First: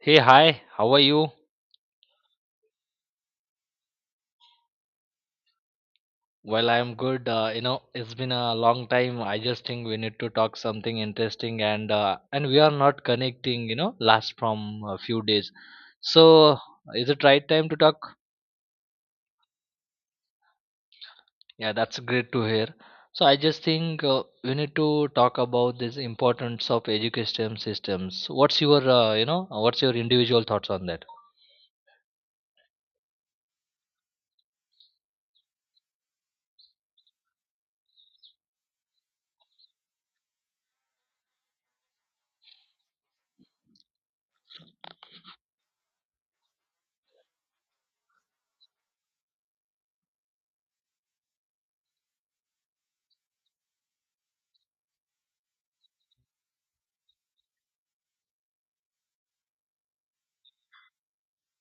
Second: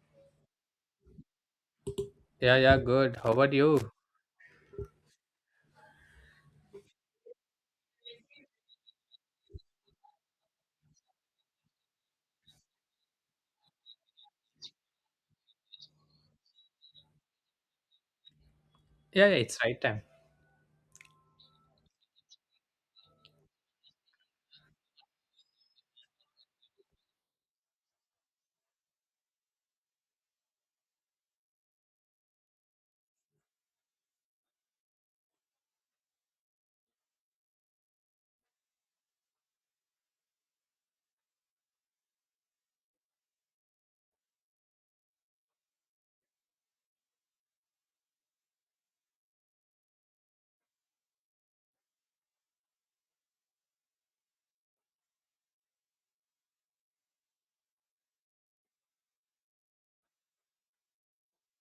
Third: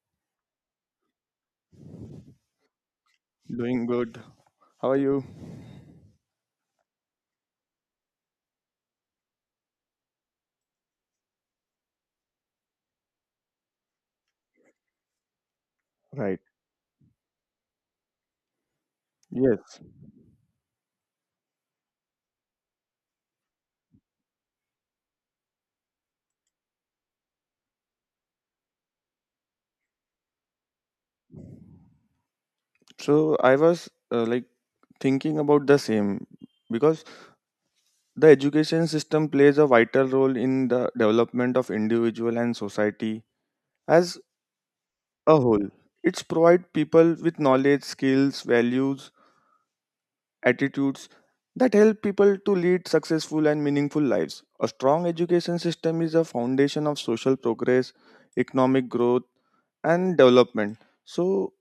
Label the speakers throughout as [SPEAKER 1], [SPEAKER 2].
[SPEAKER 1] Hey, hi, how are you?
[SPEAKER 2] Yeah, yeah, good. How about
[SPEAKER 3] Doing
[SPEAKER 2] you?
[SPEAKER 3] good. How are you?
[SPEAKER 1] Well, I'm good. It's been a long time. I just think we need to talk something interesting, and and we are not connecting. You know, last from a few days.
[SPEAKER 3] Right.
[SPEAKER 1] So, is it right time to talk?
[SPEAKER 2] Yeah, yeah, it's
[SPEAKER 3] Yes.
[SPEAKER 2] right time.
[SPEAKER 1] Yeah, that's great to hear. So, I just think we need to talk about this importance of education systems. What's your, what's your individual thoughts on that?
[SPEAKER 3] So I was like thinking about the same because the education system plays a vital role in the development of individual and society as a whole. It's provide people with knowledge, skills, values, attitudes that help people to lead successful and meaningful lives. A strong education system is a foundation of social progress, economic growth, and development. So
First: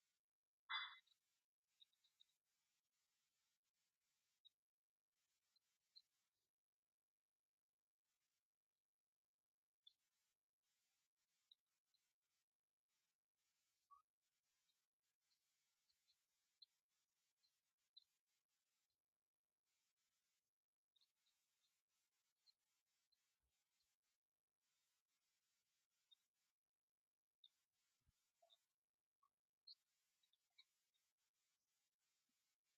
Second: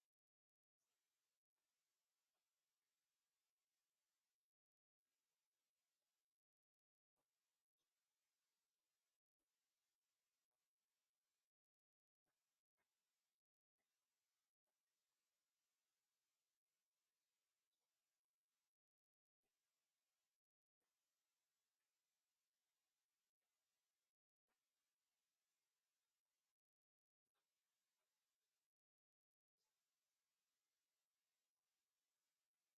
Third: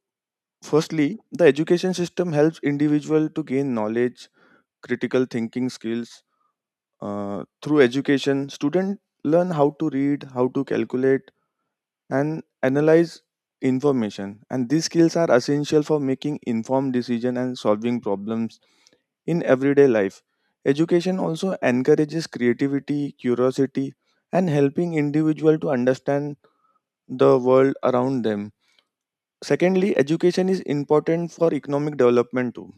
[SPEAKER 3] firstly, the education system helps individual to gain knowledge, critical thinking skills. Through education, students learn how to read, how to calculate, and analyze information. And these skills are essential for making informed decision and solving problems in everyday life. Education also encourages creativity, curiosity, and helping individual to understand the world around them. Secondly, education is important for economic development too.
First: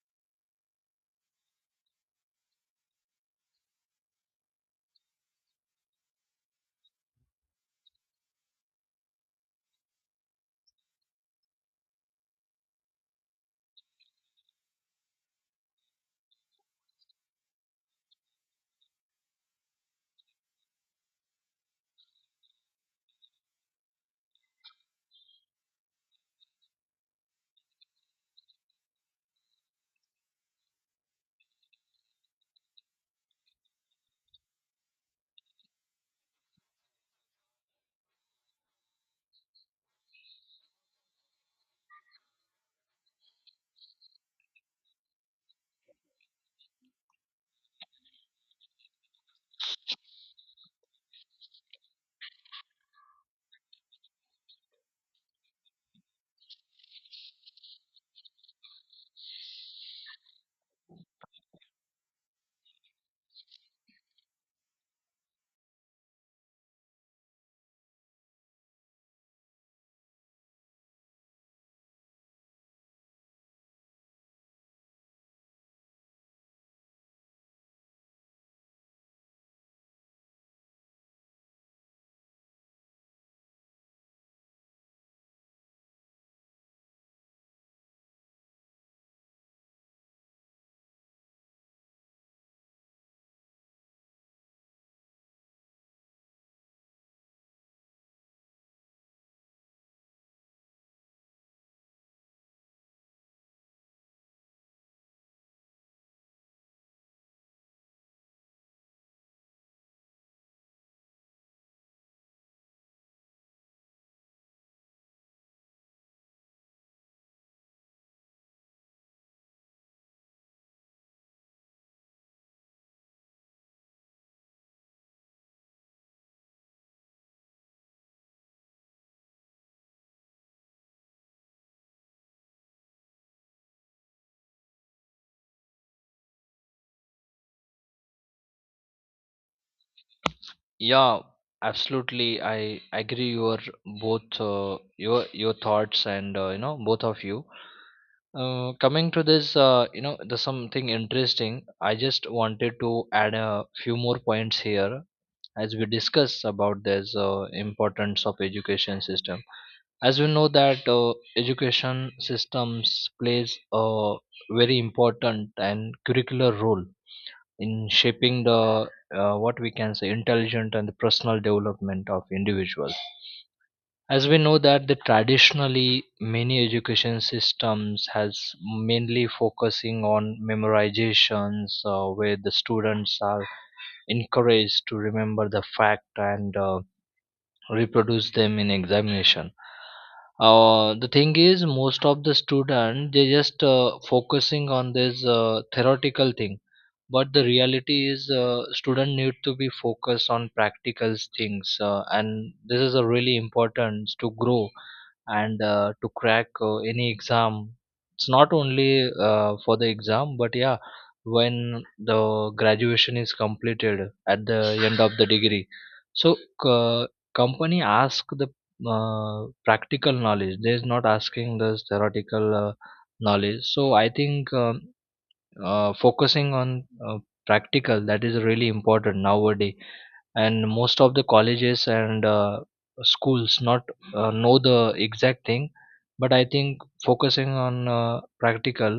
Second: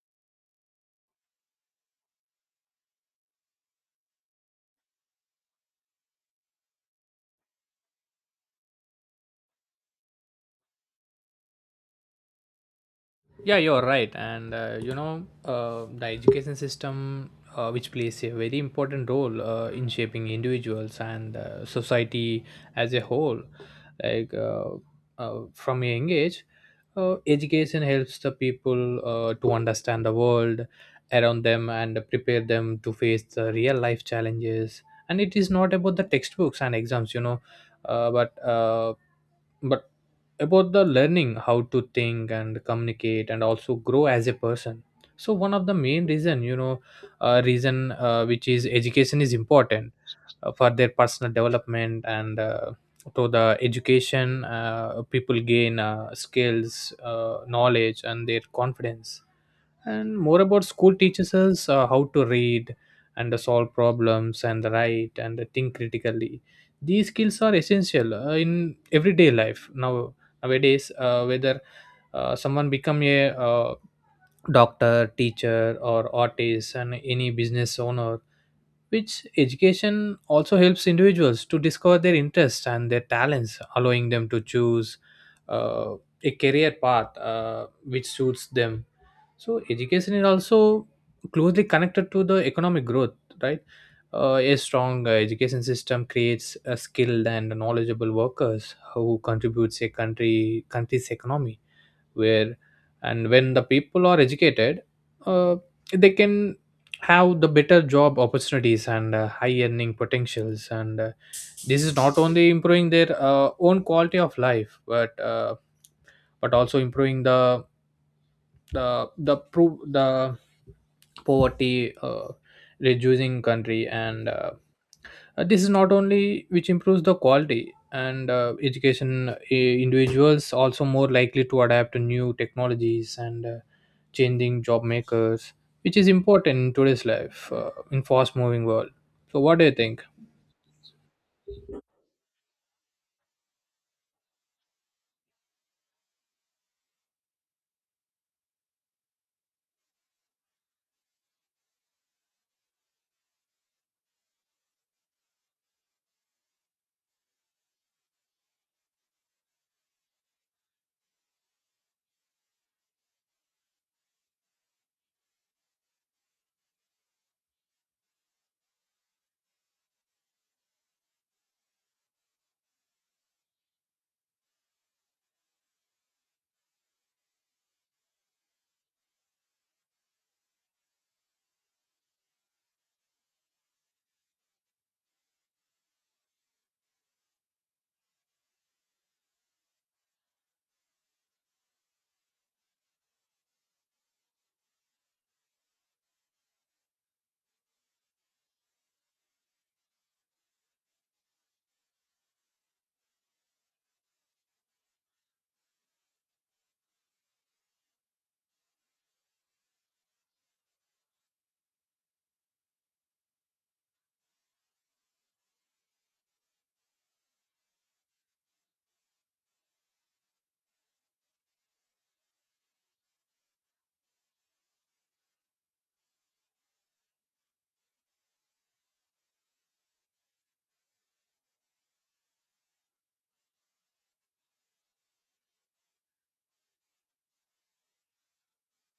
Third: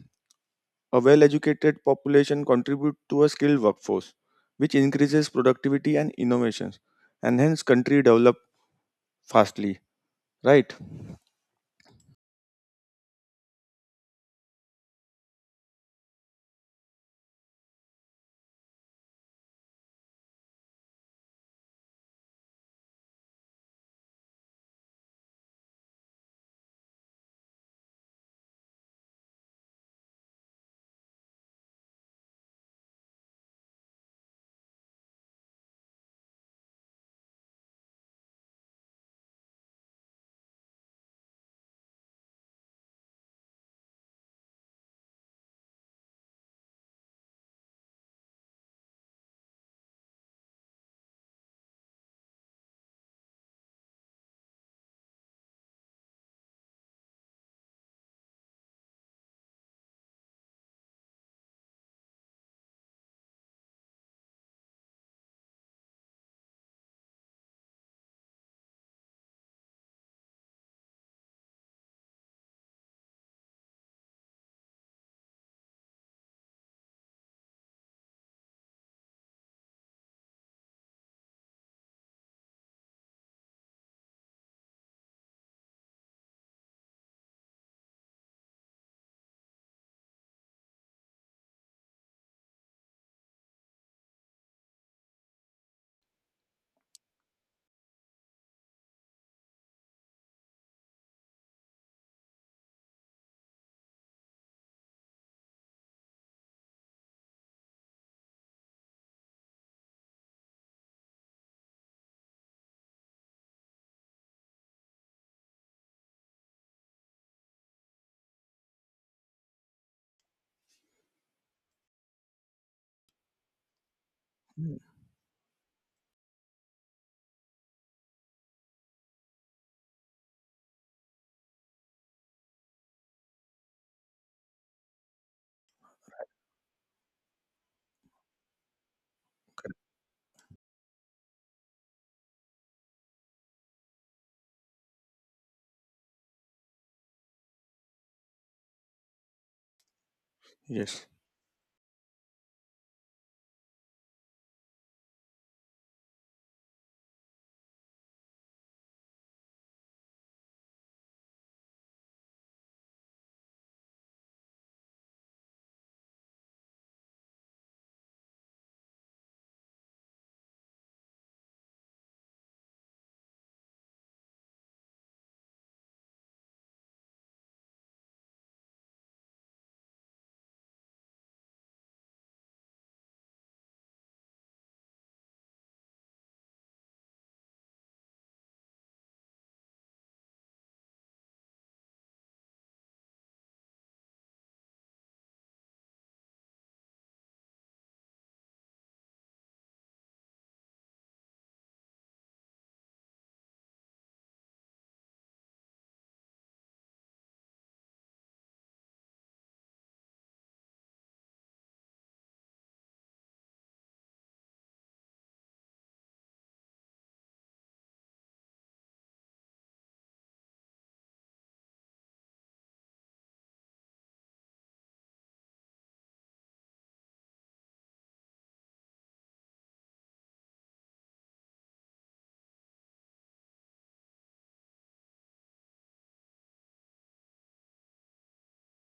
[SPEAKER 3] A well educated population contributes to a skilled workforce, which increases productivity and innovations, and hence country develop fastly, right?
[SPEAKER 2] Yeah, you're right. And the education system, which plays a very important role in shaping individuals and society as a whole, like uh, from a young age, education helps the people to understand the world around them and prepare them to face the real life challenges. And it is not about the textbooks and exams, uh, but uh, but about the learning how to think and communicate and also grow as a person. So one of the main reason you know reason which is education is important for their personal development, and to the education people gain skills, knowledge and their confidence. And more about, school teaches us how to read and solve problems and write and think critically. These skills are essential in everyday life now, nowadays, whether someone become a doctor, teacher or artist and any business owner, which education also helps individuals to discover their interests and their talents, allowing them to choose uh, a career path which suits them. So education is also closely connected to the economic growth, right? A strong education system creates a skilled and knowledgeable workers who contributes a country's economy, where and when the people are educated, uh, they can have the better job opportunities and high earning potentials, and this is not only improving their own quality of life, but also improving the poverty reducing country, and
[SPEAKER 3] Mm.
[SPEAKER 2] this is not only which improves the quality, and education individuals also more likely to adapt to new technologies, and changing job makers, which is important in today's life, in fast moving world. So what do you think?
[SPEAKER 1] Yeah, absolutely. I agree your both your thoughts and both of you. Coming to this, there's something
[SPEAKER 3] Yes.
[SPEAKER 1] interesting. I just wanted to add a few more points here as we discuss about this importance of education system. As we know that education systems plays a very important and curricular role in shaping the what we can say intelligent and the personal development of individuals, as we know that the traditionally many education systems has mainly focusing on memorizations, where the students are encouraged to remember the fact and reproduce them in examination. The thing is, most of the student they just focusing on this theoretical thing, but the reality is, student need to be focused on practical things, and this is a really important to grow and to crack any exam. It's not only for the exam, but yeah, when the graduation is completed at the end of the degree, so uh, company ask the practical knowledge. They're not asking the theoretical knowledge. So I think. Focusing on practical, that is really important nowadays, and most of the colleges and schools not know the exact thing, but I think focusing on practical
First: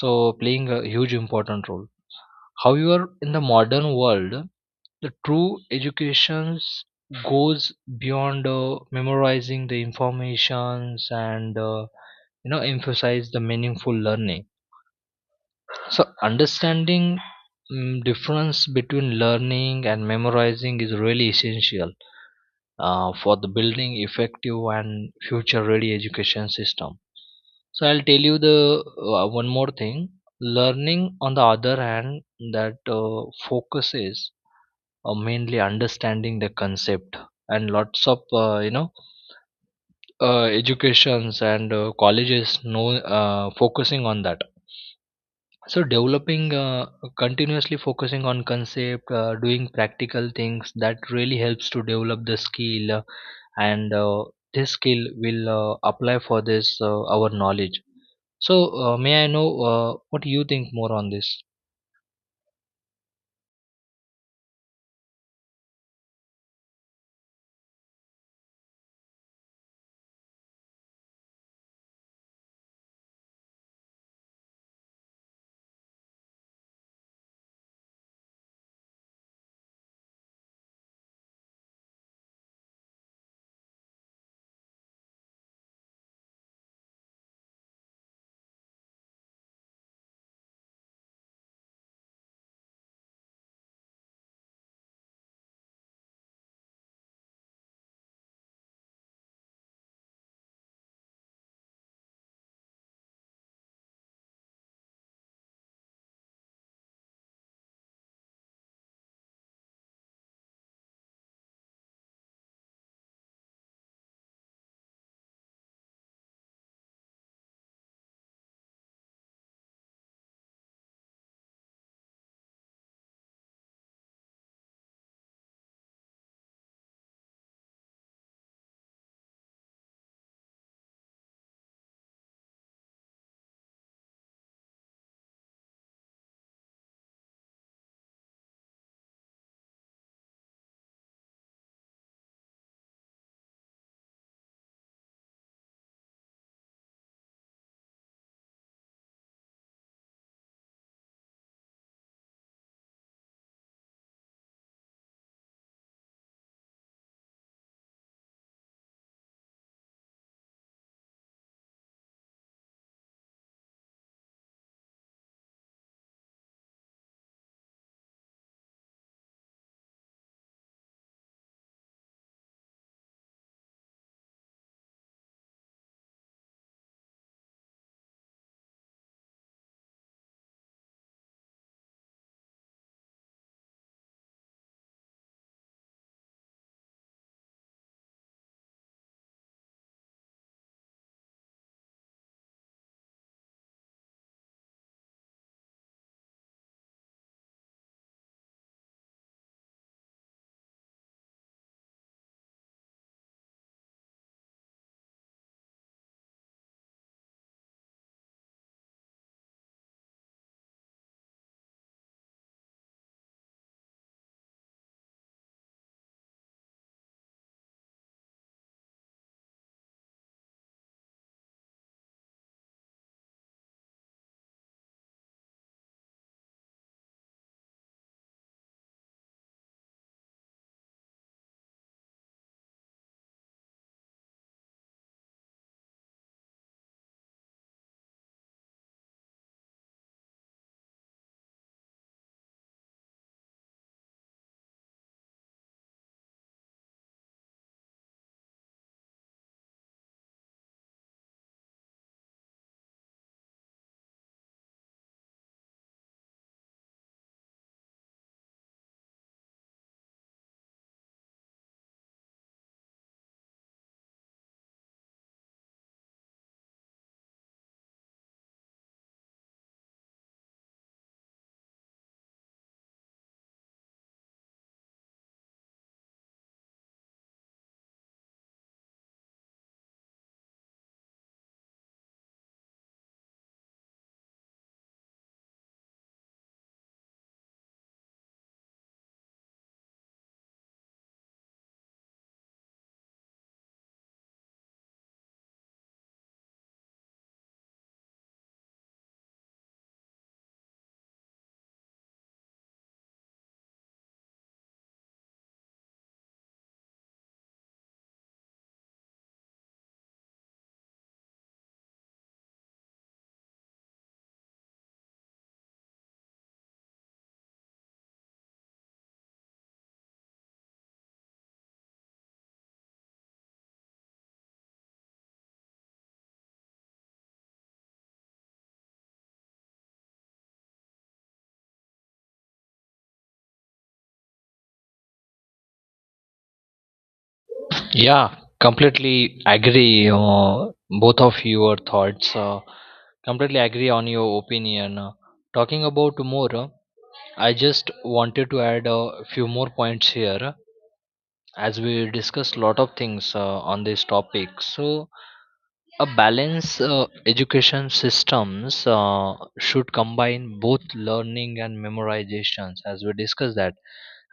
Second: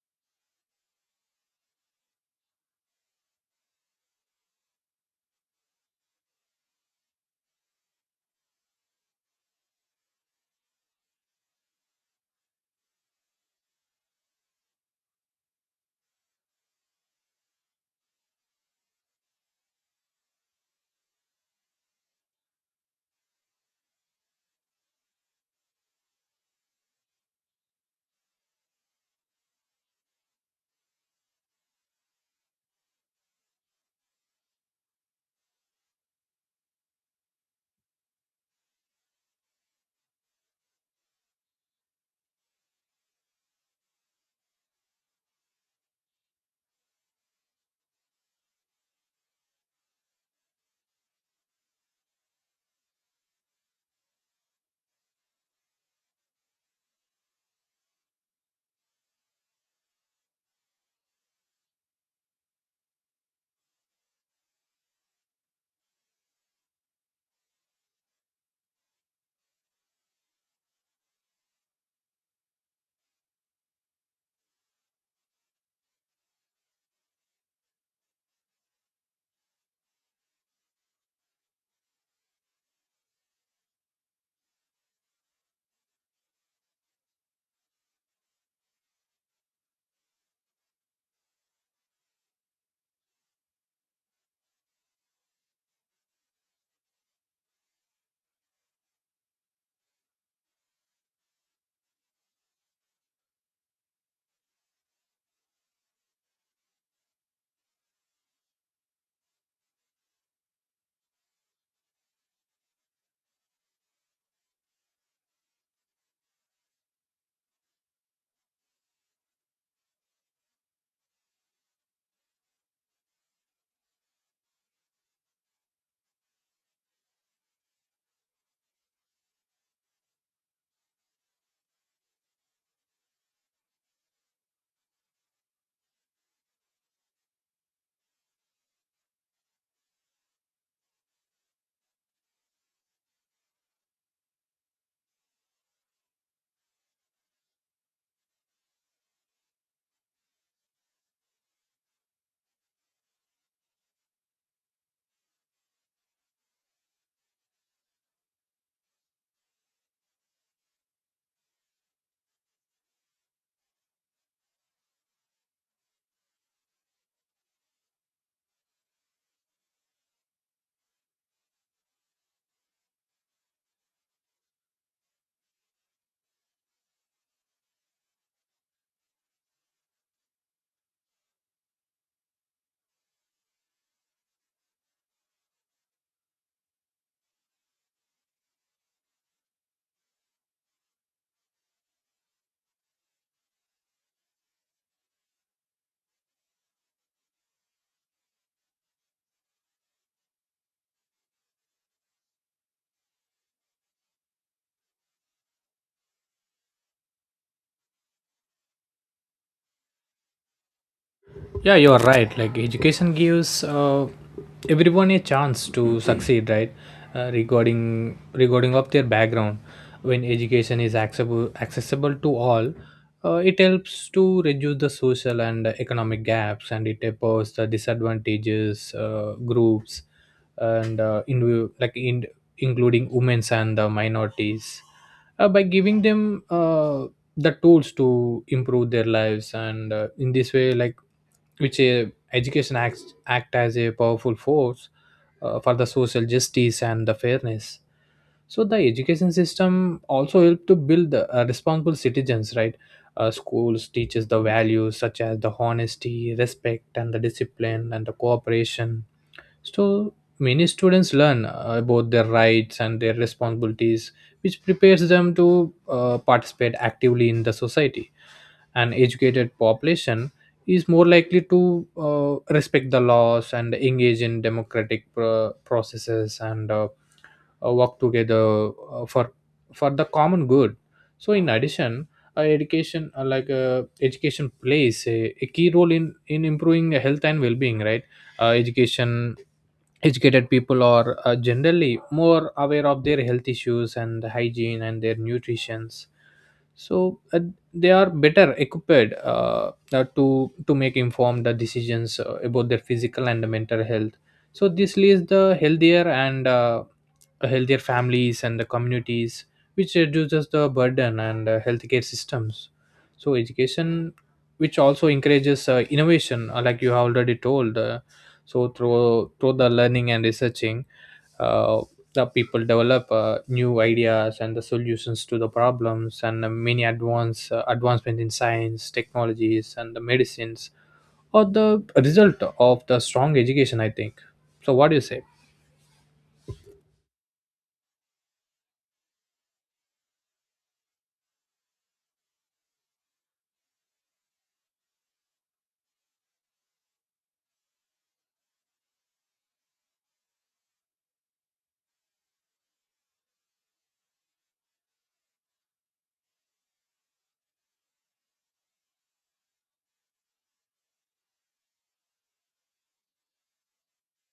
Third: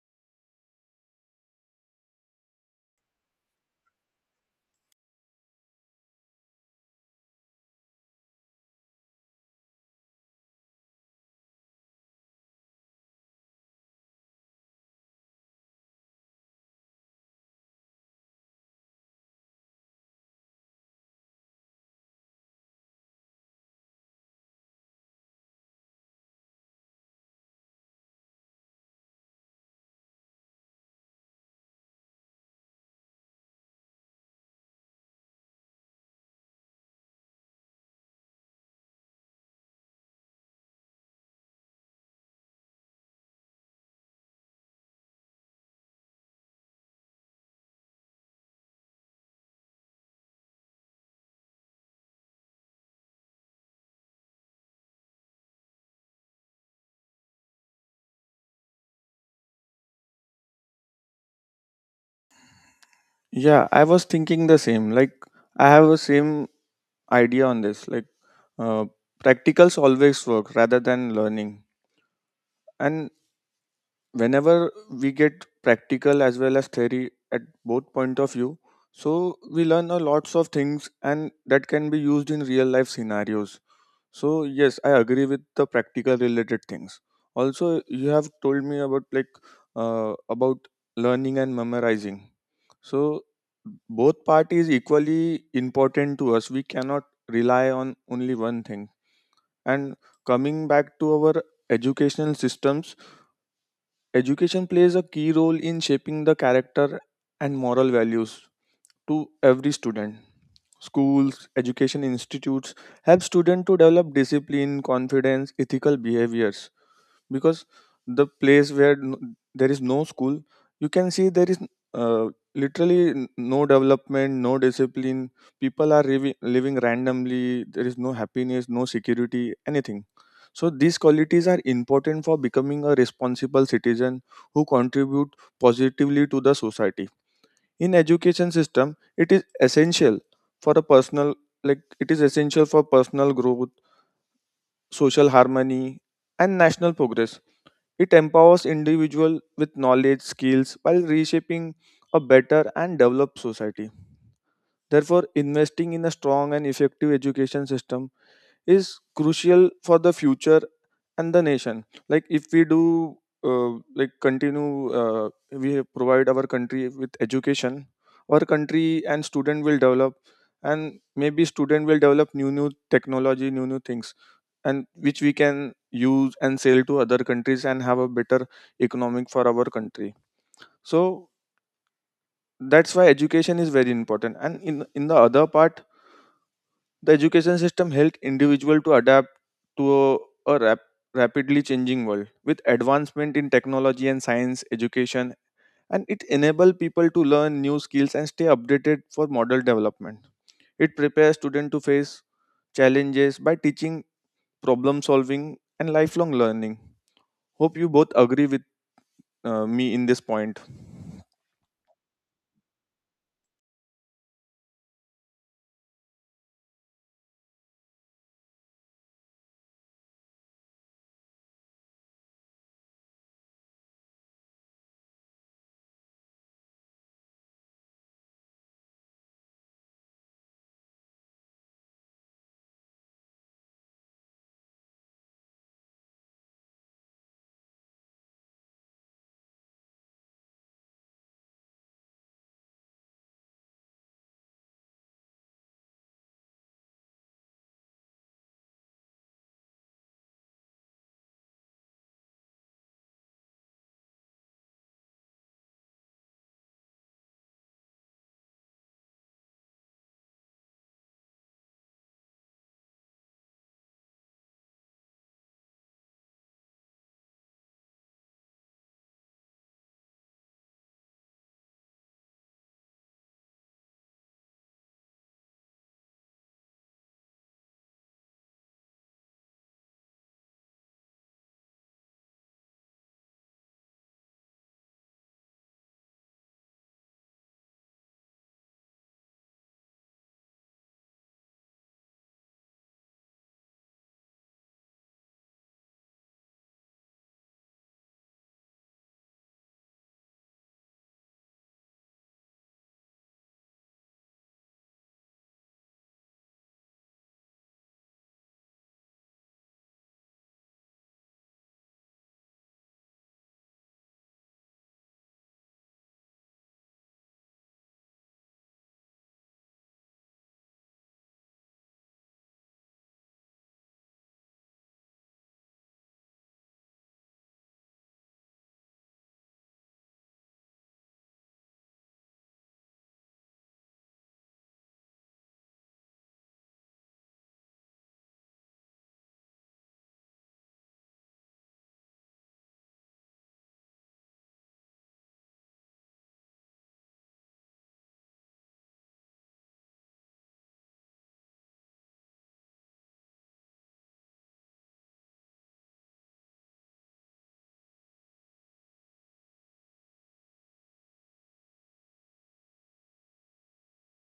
[SPEAKER 1] so playing a huge important role. However, in the modern world, the true education goes beyond memorizing the informations and emphasize the meaningful learning. So understanding difference between learning and memorizing is really essential for the building effective and future ready education system. So I'll tell you the one more thing. Learning, on the other hand, that focuses on mainly understanding the concept, and lots of educations and colleges know focusing on that. So developing, continuously focusing on concept, doing practical things that really helps to develop the skill, and this skill will apply for this our knowledge. So may I know what you think more on this?
[SPEAKER 3] Yeah, I was thinking the same. Like, I have a same idea on this. Like, uh, practicals always work rather than learning. And whenever we get practical as well as theory at both point of view, so we learn a lots of things and that can be used in real life scenarios. So yes, I agree with the practical related things. Also, you have told me about like about learning and memorizing. So both part is equally important to us. We cannot rely on only one thing. And coming back to our educational systems, education plays a key role in shaping the character and moral values to every student. Schools, education institutes help students to develop discipline, confidence, ethical behaviors. Because the place where there is no school, you can see there is uh, literally no development, no discipline. People are living randomly. There is no happiness, no security, anything. So these qualities are important for becoming a responsible citizen who contribute positively to the society. In education system it is essential for a personal like it is essential for personal growth, social harmony, and national progress. It empowers individual with knowledge skills while reshaping a better and developed society. Therefore investing in a strong and effective education system is crucial for the future and the nation. Like if we do continue, we provide our country with education, our country and student will develop, and maybe student will develop new technology, new things, and which we can use and sell to other countries and have a better economic for our country. So that's why education is very important, and in the other part, the education system helped individuals to adapt to a rap- rapidly changing world. With advancement in technology and science education, and it enables people to learn new skills and stay updated for model development. It prepares students to face challenges by teaching problem solving and lifelong learning. Hope you both agree with me in this point.
[SPEAKER 2] Yeah, you're right. Like, education gives everyone a chance to succeed, right? Regarding of their background, when education is accessible to all, it helps to reduce the social and economic gaps, and it tapers the disadvantages groups, and in like in including women's and the minorities, by giving them the tools to improve their lives. And in this way like which education acts, act as a powerful force for the social justice and the fairness. So the education system also help to build the, responsible citizens, right? Schools teaches the values such as the honesty, respect and the discipline and the cooperation. So many students learn about their rights and their responsibilities, which prepares them to participate actively in the society. An educated population is more likely to respect the laws and engage in democratic processes, and work together for the common good. So, in addition, education plays a key role in improving health and well-being, right? Education Educated people are generally more aware of their health issues and hygiene and their nutritions. So they are better equipped, to make informed decisions about their physical and mental health. So this leads the healthier and healthier families and the communities, which reduces the burden and healthcare systems. So education, which also encourages innovation, like you have already told. So through through the learning and researching, uh, the people develop new ideas and the solutions to the problems, and many advancement in science, technologies and the medicines are the result of the strong education, I think. So what do you say?
[SPEAKER 1] Yeah, completely agree. Both of your thoughts. Completely agree on your opinion. Talking about more, I just wanted to add a few more points here. As we discussed a lot of things on this topic, so a balanced education systems should combine both learning and memorizations, as we discussed that,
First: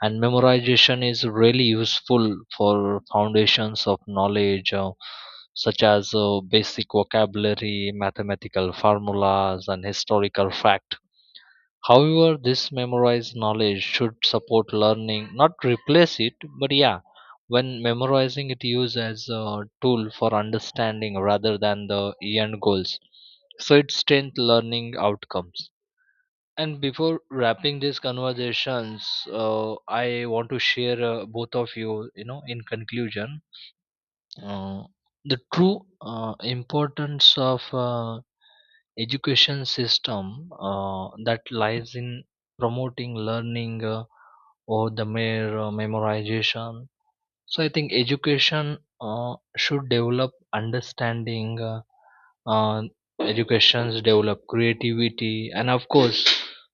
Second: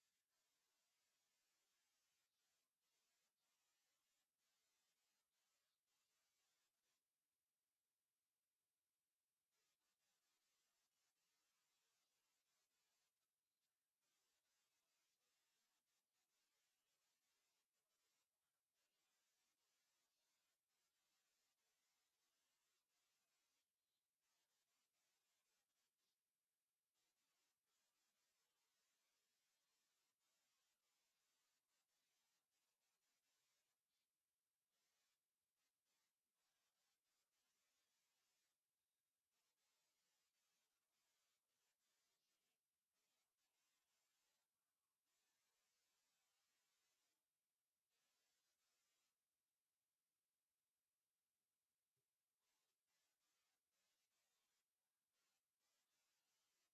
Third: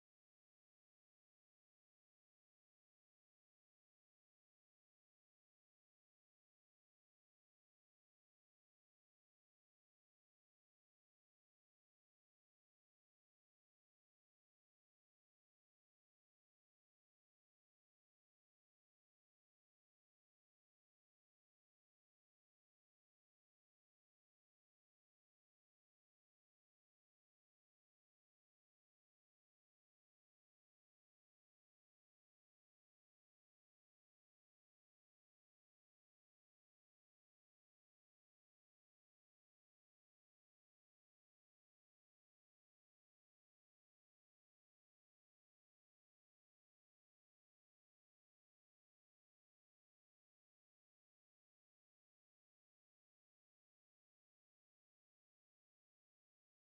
[SPEAKER 1] and memorization is really useful for foundations of knowledge, such as basic vocabulary, mathematical formulas and historical facts. However, this memorized knowledge should support learning, not replace it. But yeah, when memorizing it used as a tool for understanding rather than the end goals. So it strengthens learning outcomes. And before wrapping these conversations, I want to share both of you, you know, in conclusion, uh, the true importance of education system that lies in promoting learning or the mere memorization. So I think education should develop understanding, uh, educations develop creativity, and of course,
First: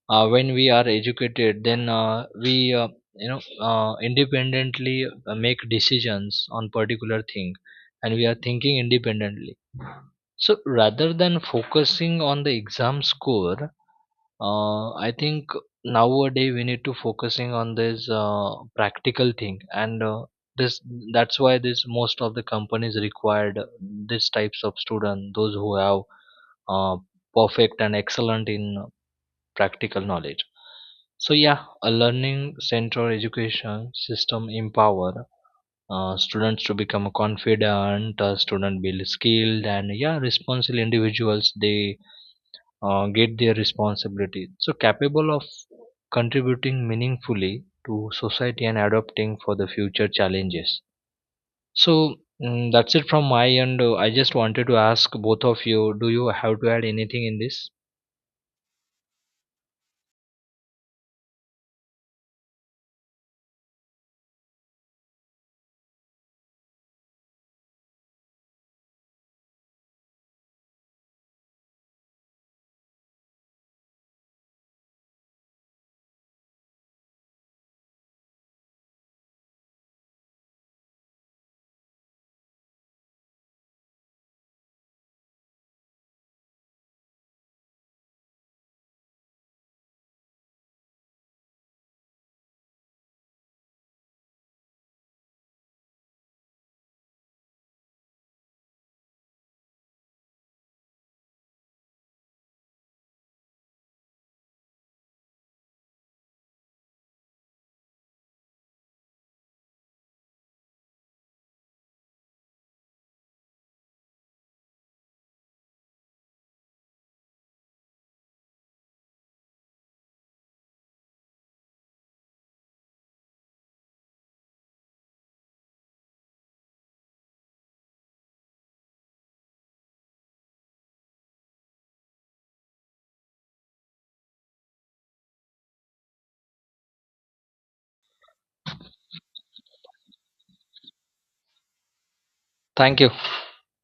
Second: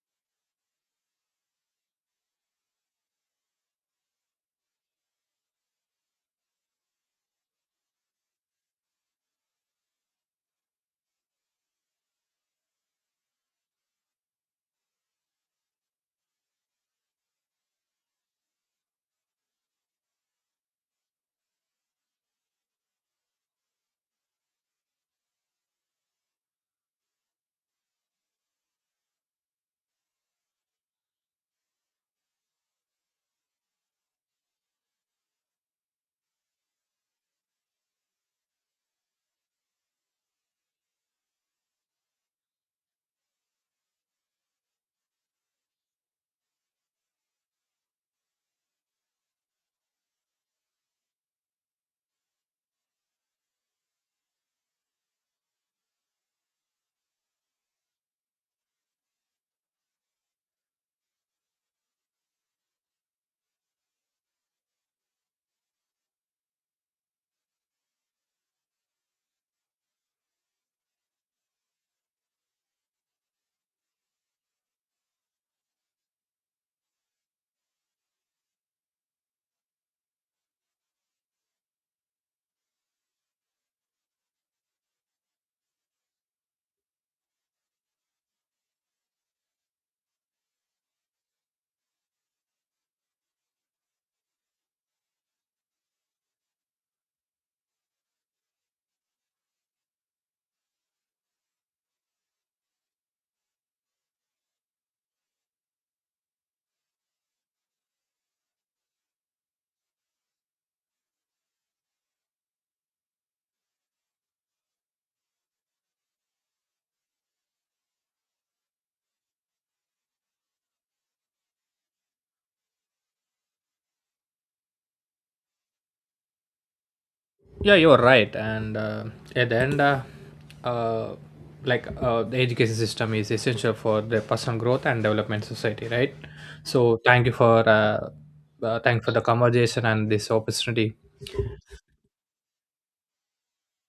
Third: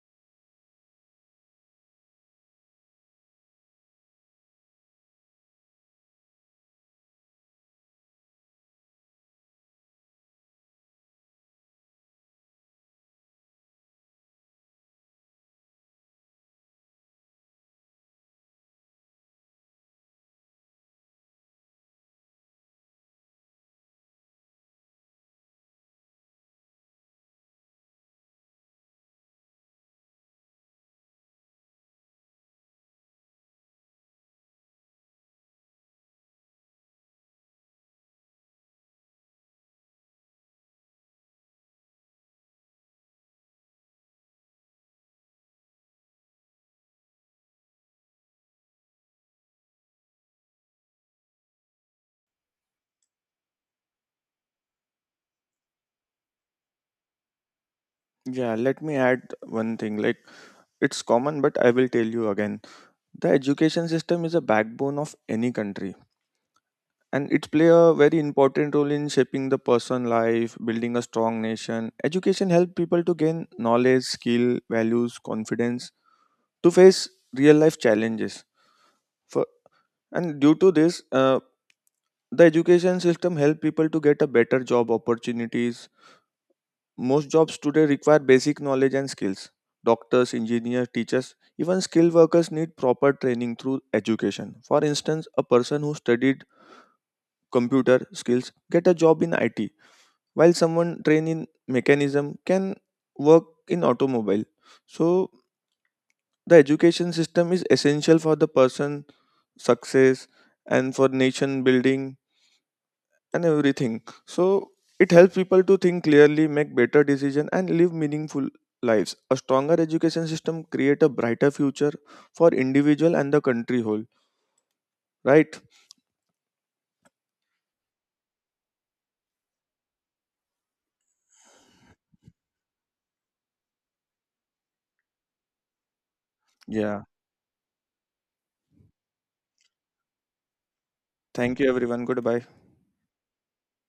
[SPEAKER 1] when we are educated, then we you know independently make decisions on particular thing, and we are thinking independently. So rather than focusing on the exam score, I think nowadays we need to focusing on this practical thing and this that's why this most of the companies required this types of student, those who have uh, perfect and excellent in practical knowledge. So yeah, a learning central education system empower students to become confident student, build skilled and yeah responsible individuals, they get their responsibility so capable of contributing meaningfully to society and adopting for the future challenges. So that's it from my end. I just wanted to ask both of you, do you have to add anything in this?
[SPEAKER 3] Yeah, let me add one thing. Like, it's common, but I will tell you again. The education system is a backbone of any country and it play a very important role in shaping the person life, building a strong nation. Education help people to gain knowledge, skill, values, confidence to face real life challenges for, and due to this, the education system help people to get a better job opportunities. Most jobs today require basic knowledge and skills. Doctors, engineers, teachers, even skilled workers need proper training through education. For instance, a person who studied computer skills get a job in it, while someone trained in mechanism can work in automobile. So the education system is essential for the person success and for nation building and everything. So it helps people to think clearly, make better decision, and live meaningful lives. A stronger education system create a brighter future for individual and the country whole, right?
[SPEAKER 2] Yeah, you're right. And at the end, uh, the education system is essential for the personal growth and development society, right? So
[SPEAKER 3] Yeah,
[SPEAKER 2] thank you for thank you for the conversation and this opportunity.
[SPEAKER 3] thank you everyone, goodbye.
[SPEAKER 1] Thank you.